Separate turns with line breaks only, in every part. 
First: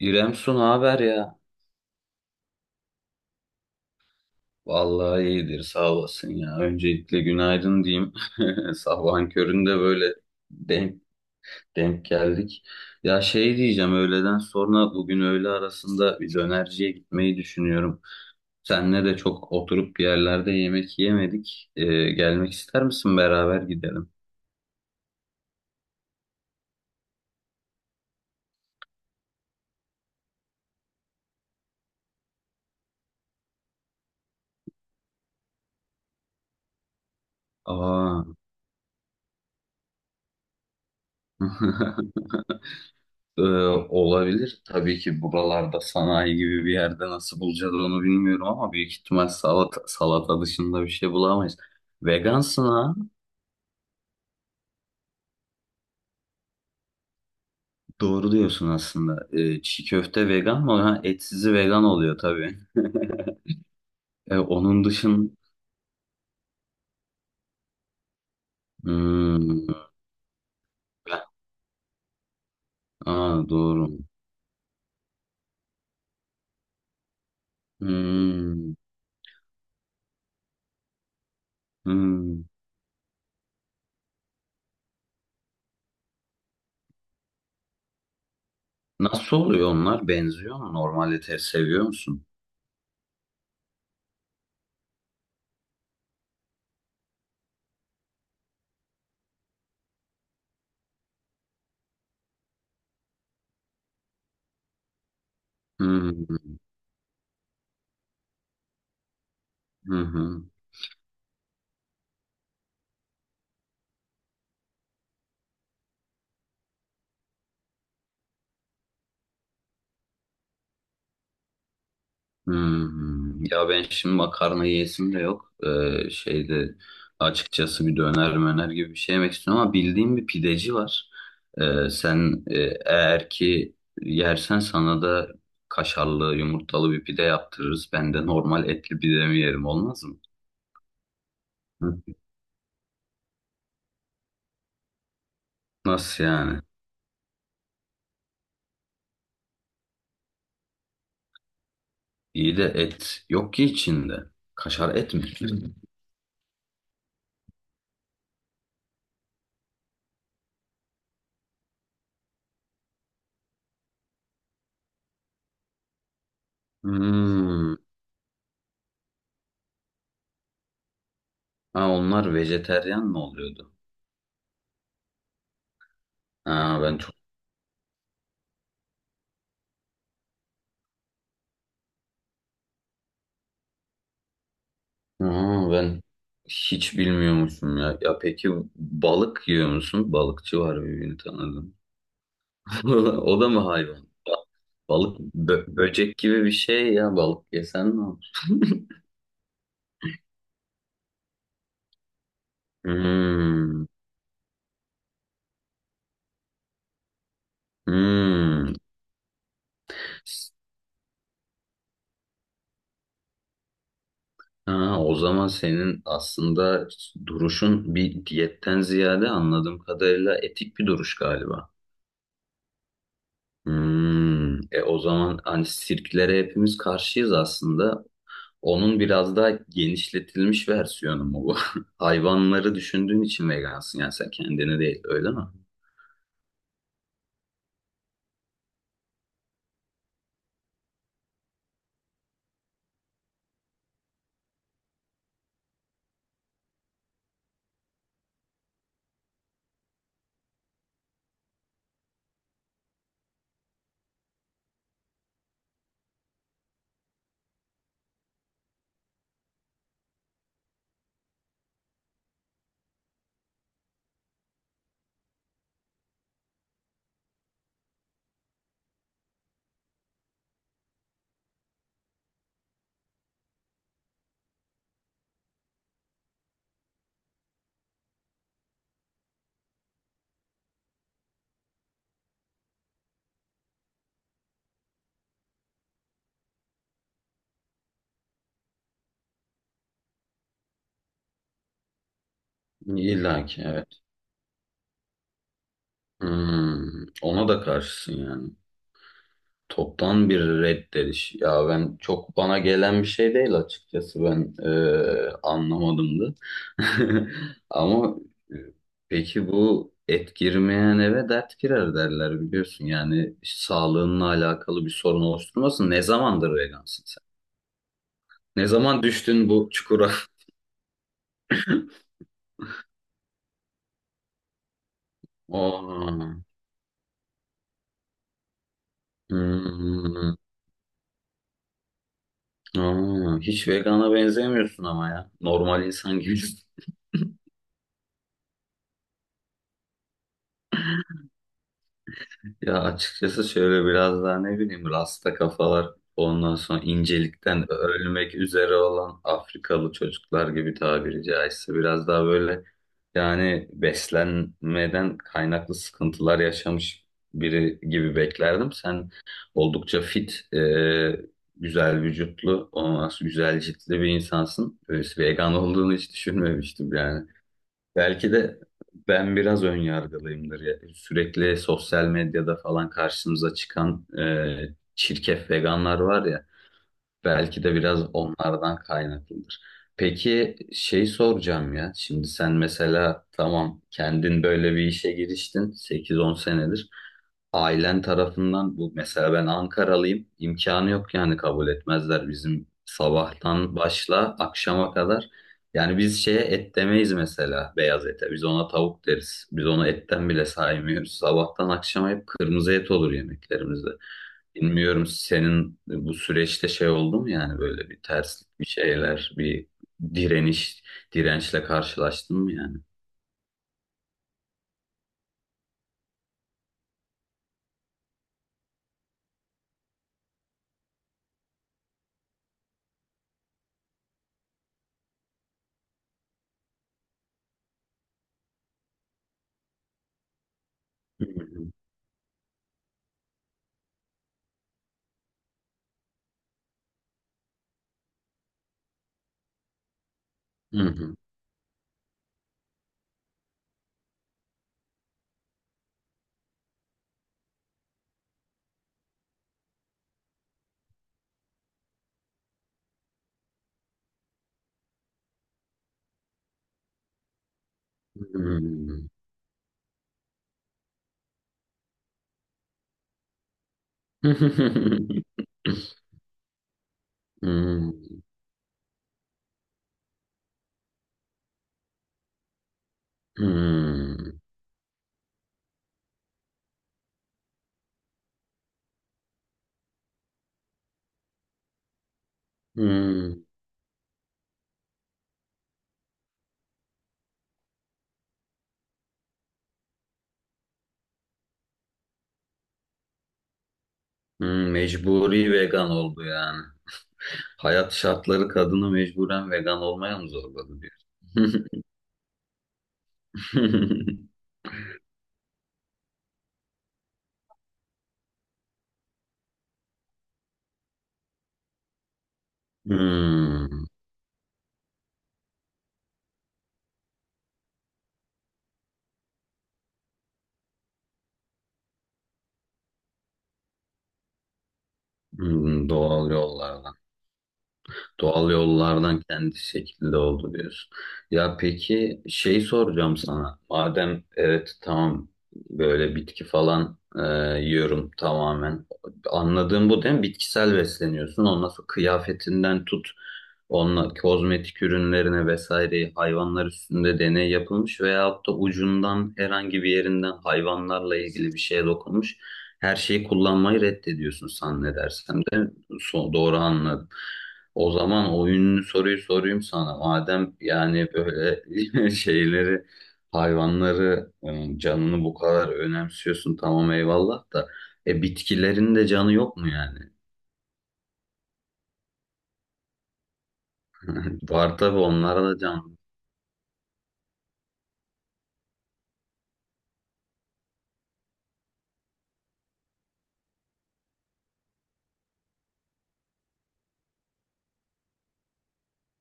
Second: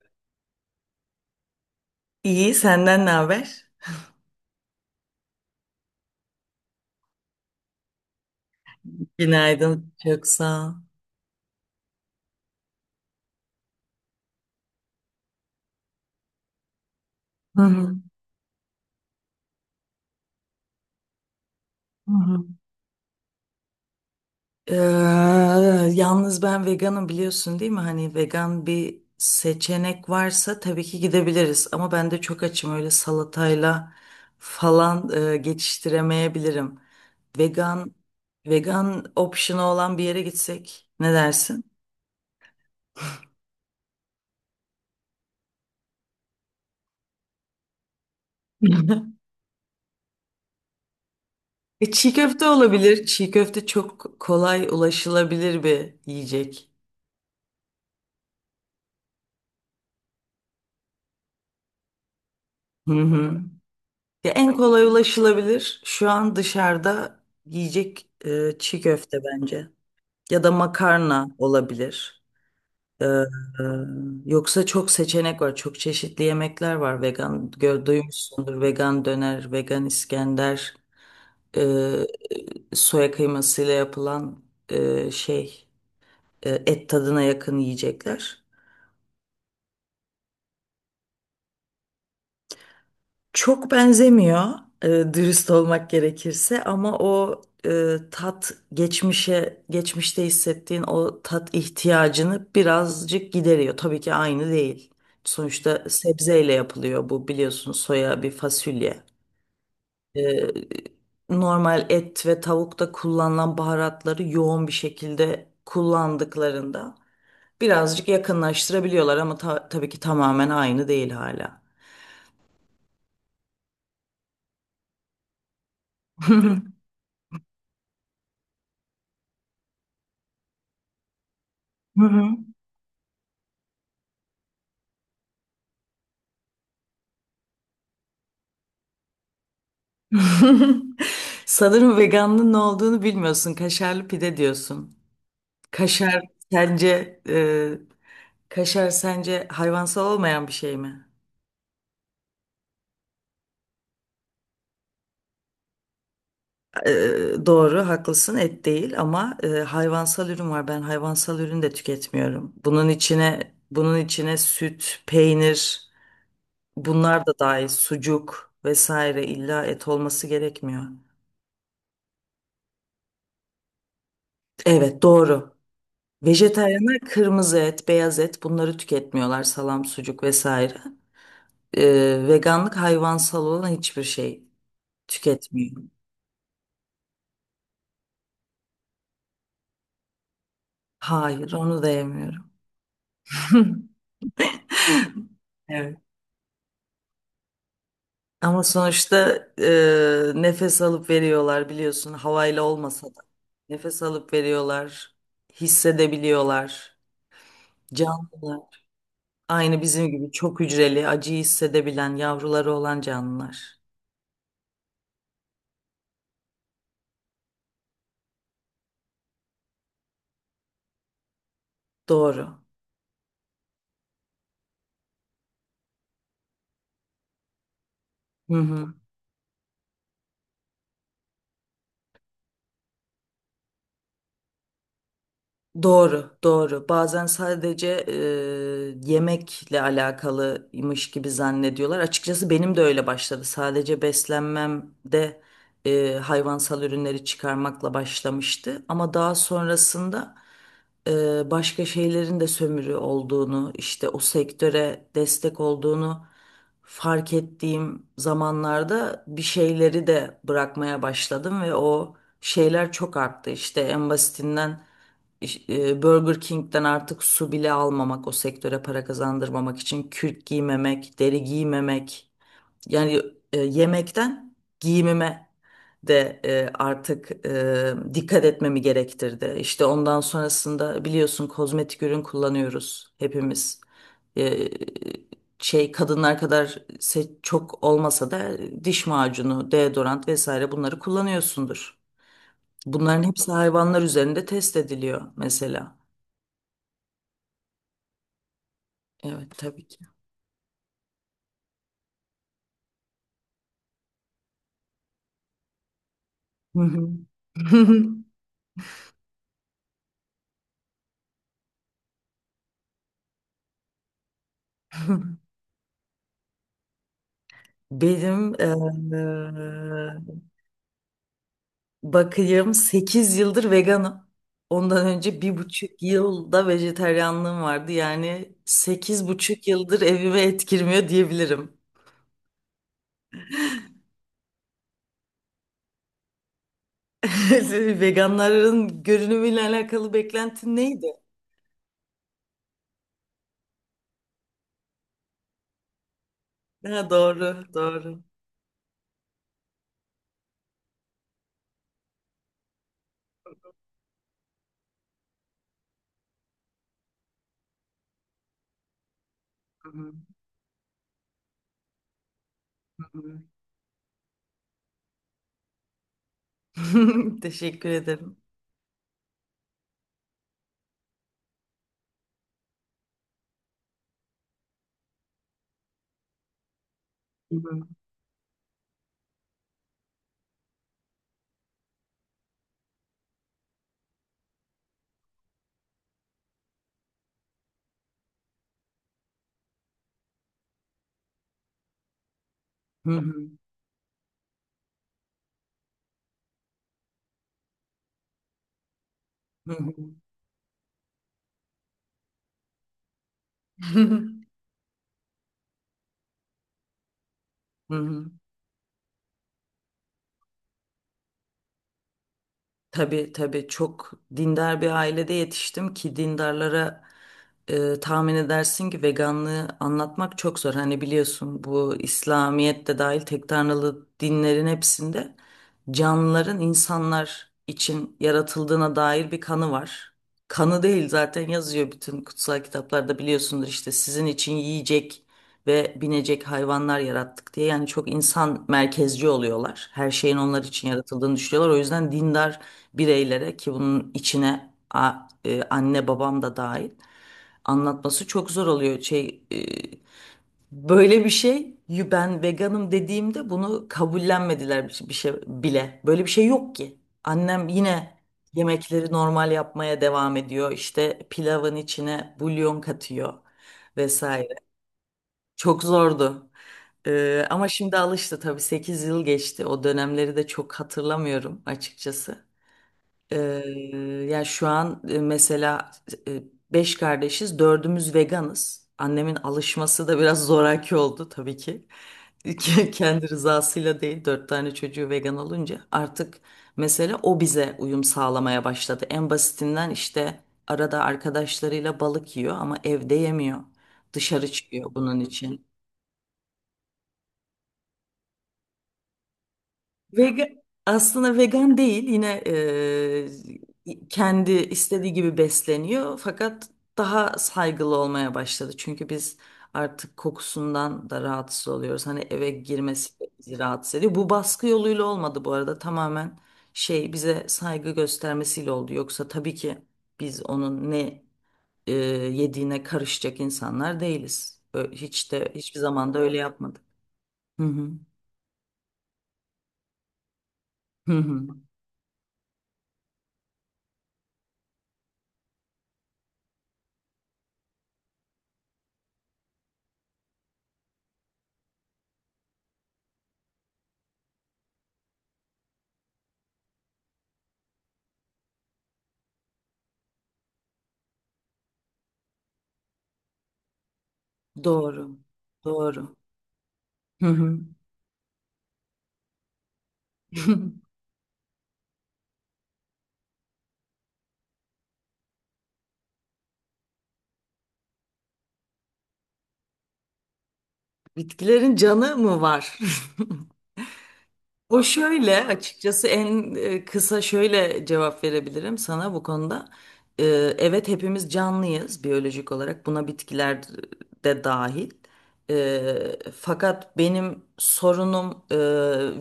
İrem Su ne haber ya?
İyi, senden ne haber?
Vallahi iyidir sağ olasın ya. Öncelikle günaydın diyeyim. Sabahın köründe
Günaydın,
böyle
çok sağ ol.
denk, denk geldik. Ya şey diyeceğim öğleden sonra bugün öğle arasında bir dönerciye gitmeyi
Hı hı,
düşünüyorum. Senle de çok oturup bir yerlerde yemek yemedik.
hı hı.
Gelmek ister misin beraber gidelim?
Ee, Yalnız ben veganım, biliyorsun değil mi? Hani vegan bir seçenek varsa tabii ki gidebiliriz. Ama ben de çok açım, öyle salatayla falan geçiştiremeyebilirim. Vegan
Aa.
vegan option'ı olan bir yere gitsek ne dersin?
Ee, Olabilir. Tabii ki buralarda sanayi gibi bir yerde nasıl bulacağız onu bilmiyorum ama büyük ihtimal salata dışında bir şey bulamayız.
Çiğ köfte
Vegansın ha?
olabilir. Çiğ köfte çok kolay ulaşılabilir bir yiyecek.
Doğru diyorsun aslında. Çiğ köfte vegan mı? Ha, etsizi vegan oluyor tabii.
Hı hı. Ya en kolay
Onun dışın
ulaşılabilir şu an dışarıda yiyecek çiğ köfte
Hmm,
bence. Ya da makarna olabilir. Ee, e,
aa, doğru.
Yoksa çok seçenek var. Çok çeşitli yemekler var. Vegan duymuşsundur.
Hmm,
Vegan döner, vegan İskender, e,
hmm.
soya kıymasıyla yapılan şey et tadına yakın yiyecekler.
Nasıl oluyor onlar? Benziyor mu? Normal ete seviyor musun?
Çok benzemiyor dürüst olmak gerekirse, ama o tat, geçmişte hissettiğin o tat ihtiyacını birazcık gideriyor. Tabii ki aynı değil. Sonuçta
Hmm,
sebzeyle yapılıyor, bu biliyorsun, soya bir fasulye.
hı
E,
hı.
Normal et ve tavukta kullanılan baharatları yoğun bir şekilde kullandıklarında birazcık yakınlaştırabiliyorlar, ama tabii ki tamamen aynı değil hala.
Hmm, ya ben şimdi makarna yiyesim de yok. Şeyde açıkçası bir döner möner gibi bir şey yemek istiyorum ama bildiğim bir pideci var. Ee,
Hı hı.
sen e, eğer ki yersen sana da kaşarlı yumurtalı bir pide yaptırırız. Ben de normal etli pidemi yerim olmaz mı? Hı.
Sanırım veganlığın ne olduğunu bilmiyorsun. Kaşarlı pide diyorsun. Kaşar
Nasıl yani?
sence e, kaşar sence hayvansal olmayan bir şey mi?
İyi de et yok ki içinde. Kaşar et mi? Hı.
E, doğru, haklısın. Et değil, ama hayvansal ürün var. Ben hayvansal ürün de tüketmiyorum. Bunun içine süt, peynir, bunlar da dahil,
Hmm.
sucuk vesaire, illa et olması gerekmiyor.
Ha, onlar vejeteryan mı oluyordu?
Evet, doğru.
Ha, ben
Vejetaryenler
çok
kırmızı et, beyaz et bunları tüketmiyorlar. Salam, sucuk vesaire. Veganlık hayvansal olan hiçbir şey
Aa,
tüketmiyor.
ben hiç bilmiyormuşum ya. Ya peki balık yiyor musun? Balıkçı var birbirini
Hayır,
tanıdım.
onu da yemiyorum.
O da mı hayvan? Balık
Evet.
böcek gibi bir şey ya. Balık yesen ne olur?
Ama sonuçta nefes alıp veriyorlar, biliyorsun, havayla olmasa da.
Hmm,
Nefes alıp veriyorlar, hissedebiliyorlar.
hmm.
Canlılar. Aynı bizim gibi çok hücreli, acıyı hissedebilen, yavruları olan canlılar.
Ha, o zaman senin aslında duruşun bir diyetten ziyade anladığım kadarıyla etik bir duruş galiba.
Doğru.
Hmm. E o zaman hani sirklere hepimiz karşıyız aslında.
Hı hı.
Onun biraz daha genişletilmiş versiyonu mu bu? Hayvanları düşündüğün için vegansın yani sen kendini değil öyle mi?
Doğru, doğru. Bazen sadece yemekle alakalıymış gibi zannediyorlar. Açıkçası benim de öyle başladı. Sadece beslenmemde hayvansal ürünleri çıkarmakla başlamıştı. Ama daha sonrasında başka şeylerin de sömürü olduğunu, işte o sektöre destek olduğunu fark ettiğim zamanlarda bir şeyleri de bırakmaya başladım ve o şeyler çok arttı. İşte en basitinden Burger King'den artık su bile almamak, o sektöre para kazandırmamak için kürk giymemek, deri giymemek. Yani yemekten giyimime de artık dikkat etmemi gerektirdi. İşte ondan sonrasında biliyorsun kozmetik ürün kullanıyoruz hepimiz. E, Şey, kadınlar kadar çok olmasa da, diş macunu, deodorant vesaire bunları kullanıyorsundur. Bunların
İlla
hepsi
ki evet.
hayvanlar üzerinde test ediliyor mesela.
Hmm, ona da karşısın yani.
Evet tabii ki.
Toptan bir reddediş. Ya ben çok bana gelen bir şey değil açıkçası ben anlamadım da.
Hı hı.
Ama e, peki bu et girmeyen eve dert girer derler biliyorsun. Yani sağlığınla alakalı bir sorun oluşturmasın. Ne zamandır vegansın?
Benim
Ne zaman düştün bu çukura?
Bakayım, 8 yıldır veganım. Ondan önce bir buçuk
Aa,
yılda vejetaryenliğim vardı. Yani 8,5 yıldır
hmm,
evime et girmiyor diyebilirim.
aa, hiç vegana benzemiyorsun ama ya. Normal insan gibisin.
Veganların görünümüyle alakalı beklentin neydi?
Ya açıkçası şöyle biraz daha ne bileyim rasta kafalar ondan sonra
Ha, doğru,
incelikten
doğru.
ölmek üzere olan Afrikalı çocuklar gibi tabiri caizse biraz daha böyle yani beslenmeden kaynaklı sıkıntılar yaşamış biri gibi beklerdim. Sen
Hı
oldukça
hı,
fit, güzel vücutlu,
hı
ondan sonra
hı.
güzel ciltli bir insansın. Böyle vegan olduğunu hiç düşünmemiştim yani.
Teşekkür
Belki
ederim.
de ben biraz ön yargılıyımdır ya. Sürekli sosyal medyada falan karşımıza çıkan çirkef veganlar var ya.
Hı
Belki de
hı,
biraz onlardan kaynaklıdır. Peki şey soracağım ya. Şimdi sen mesela tamam kendin böyle bir işe giriştin sekiz on senedir. Ailen tarafından bu mesela ben Ankaralıyım. İmkanı yok yani kabul etmezler bizim
hı hı,
sabahtan başla akşama kadar. Yani biz şeye et demeyiz mesela beyaz ete. Biz ona tavuk deriz. Biz
hı
onu etten bile saymıyoruz. Sabahtan akşama hep kırmızı et olur yemeklerimizde.
hı.
Bilmiyorum senin bu süreçte şey oldu mu yani böyle
Hı
bir
hı.
terslik bir şeyler bir direniş dirençle karşılaştın mı yani?
Tabii tabii, çok dindar bir ailede yetiştim ki dindarlara tahmin edersin ki veganlığı anlatmak çok zor. Hani biliyorsun, bu, İslamiyet de dahil, tek tanrılı dinlerin hepsinde canlıların insanlar için yaratıldığına dair bir kanı var. Kanı değil,
Hı
zaten yazıyor bütün kutsal kitaplarda, biliyorsundur, işte sizin için yiyecek ve binecek hayvanlar yarattık diye. Yani çok insan merkezci oluyorlar. Her şeyin onlar için
hı.
yaratıldığını düşünüyorlar. O yüzden dindar bireylere, ki bunun içine anne babam da dahil, anlatması çok zor oluyor. Şey, böyle bir şey, "Yu, ben veganım" dediğimde bunu kabullenmediler bir şey, bir şey bile. Böyle bir şey yok ki. Annem yine
Hı hı.
yemekleri normal yapmaya devam ediyor. İşte pilavın içine bulyon katıyor
Hı.
vesaire. Çok zordu. Ama
Hmm,
şimdi alıştı tabii, 8 yıl geçti. O dönemleri de çok hatırlamıyorum açıkçası. Ee,
hmm,
Ya şu an mesela e, beş kardeşiz, dördümüz veganız. Annemin alışması da biraz zoraki oldu tabii ki. Kendi
hmm,
rızasıyla değil, dört tane çocuğu vegan olunca artık mesela o bize uyum sağlamaya başladı. En basitinden işte arada arkadaşlarıyla balık yiyor ama evde yemiyor. Dışarı
hmm.
çıkıyor bunun
Mecburi
için.
vegan oldu yani. Hayat şartları kadını mecburen vegan olmaya mı
Vegan,
zorladı diyor.
aslında vegan değil yine, kendi istediği gibi besleniyor, fakat daha saygılı olmaya başladı. Çünkü biz artık kokusundan da rahatsız oluyoruz. Hani eve girmesi de bizi
Hmm,
rahatsız ediyor. Bu baskı yoluyla olmadı bu arada, tamamen şey, bize saygı göstermesiyle oldu. Yoksa tabii ki biz onun ne e, yediğine karışacak insanlar değiliz. Hiç de hiçbir
hmm,
zaman da
doğal
öyle yapmadık.
yollardan.
Hı hı.
Doğal yollardan kendi şekilde oldu diyorsun.
Hı
Ya
hı.
peki şey soracağım sana. Madem evet tamam böyle bitki falan yiyorum tamamen. Anladığım bu değil mi? Bitkisel besleniyorsun. Ondan sonra kıyafetinden tut. Onunla kozmetik ürünlerine vesaire hayvanlar üstünde deney yapılmış veyahut da ucundan herhangi bir yerinden hayvanlarla ilgili bir şeye dokunmuş. Her şeyi kullanmayı reddediyorsun sen ne
Doğru.
dersem de
Doğru.
doğru anladım.
Hı hı.
O zaman oyunlu soruyu sorayım sana. Madem yani böyle şeyleri, hayvanları, canını bu kadar önemsiyorsun tamam eyvallah da. E bitkilerin de canı yok mu yani?
Bitkilerin canı mı var?
Var
O
tabii onlara
şöyle,
da can.
açıkçası en kısa şöyle cevap verebilirim sana bu konuda. Ee, Evet, hepimiz canlıyız biyolojik olarak, buna bitkiler de dahil. Fakat benim sorunum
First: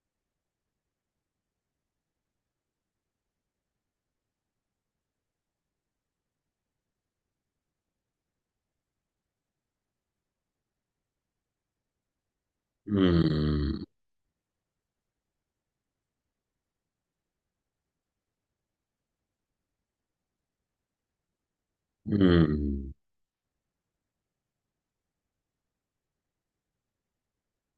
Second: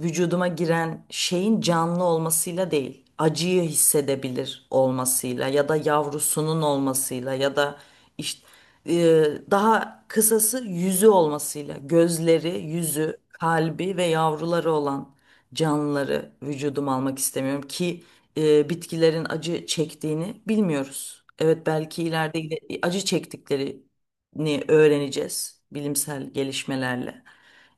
vücuduma giren şeyin canlı olmasıyla değil, acıyı hissedebilir olmasıyla ya da yavrusunun olmasıyla ya da işte e, daha kısası, yüzü olmasıyla. Gözleri, yüzü,
Hmm,
kalbi ve yavruları olan canlıları vücuduma almak istemiyorum, ki bitkilerin acı çektiğini bilmiyoruz. Evet, belki ileride
hmm,
acı çektiklerini öğreneceğiz bilimsel gelişmelerle.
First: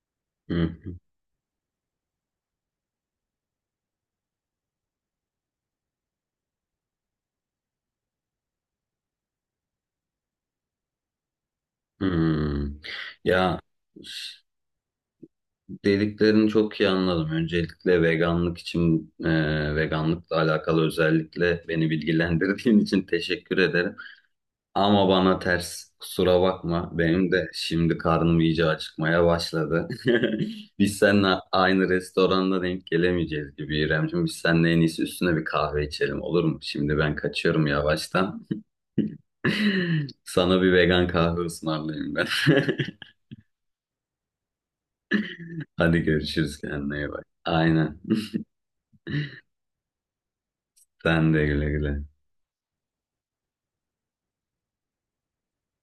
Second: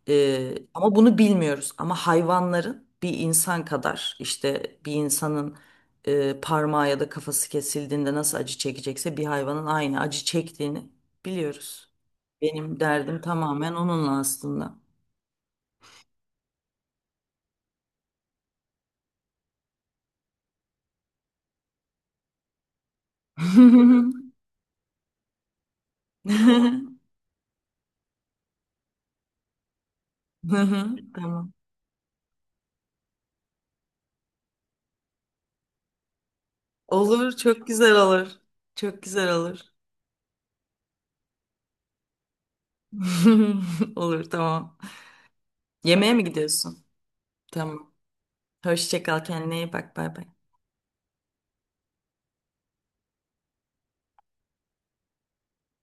Ama
hmm,
bunu bilmiyoruz. Ama hayvanların, bir insan kadar, işte bir insanın parmağı ya da kafası kesildiğinde nasıl acı çekecekse, bir hayvanın aynı acı çektiğini biliyoruz. Benim
hmm.
derdim
Ya
tamamen onunla aslında.
dediklerini çok iyi anladım. Öncelikle veganlık için, veganlıkla alakalı özellikle beni bilgilendirdiğin için teşekkür ederim. Ama bana ters. Kusura bakma. Benim de şimdi karnım iyice acıkmaya başladı. Biz seninle
Tamam.
aynı restoranda denk gelemeyeceğiz gibi İremciğim. Biz seninle en iyisi üstüne bir kahve içelim olur mu? Şimdi ben
Olur,
kaçıyorum
çok güzel olur.
yavaştan.
Çok güzel olur.
Sana bir vegan kahve ısmarlayayım ben.
Olur, tamam.
Hadi
Yemeğe mi
görüşürüz
gidiyorsun?
kendine iyi bak.
Tamam.
Aynen.
Hoşça kal, kendine iyi bak, bay bay.
Sen de güle güle.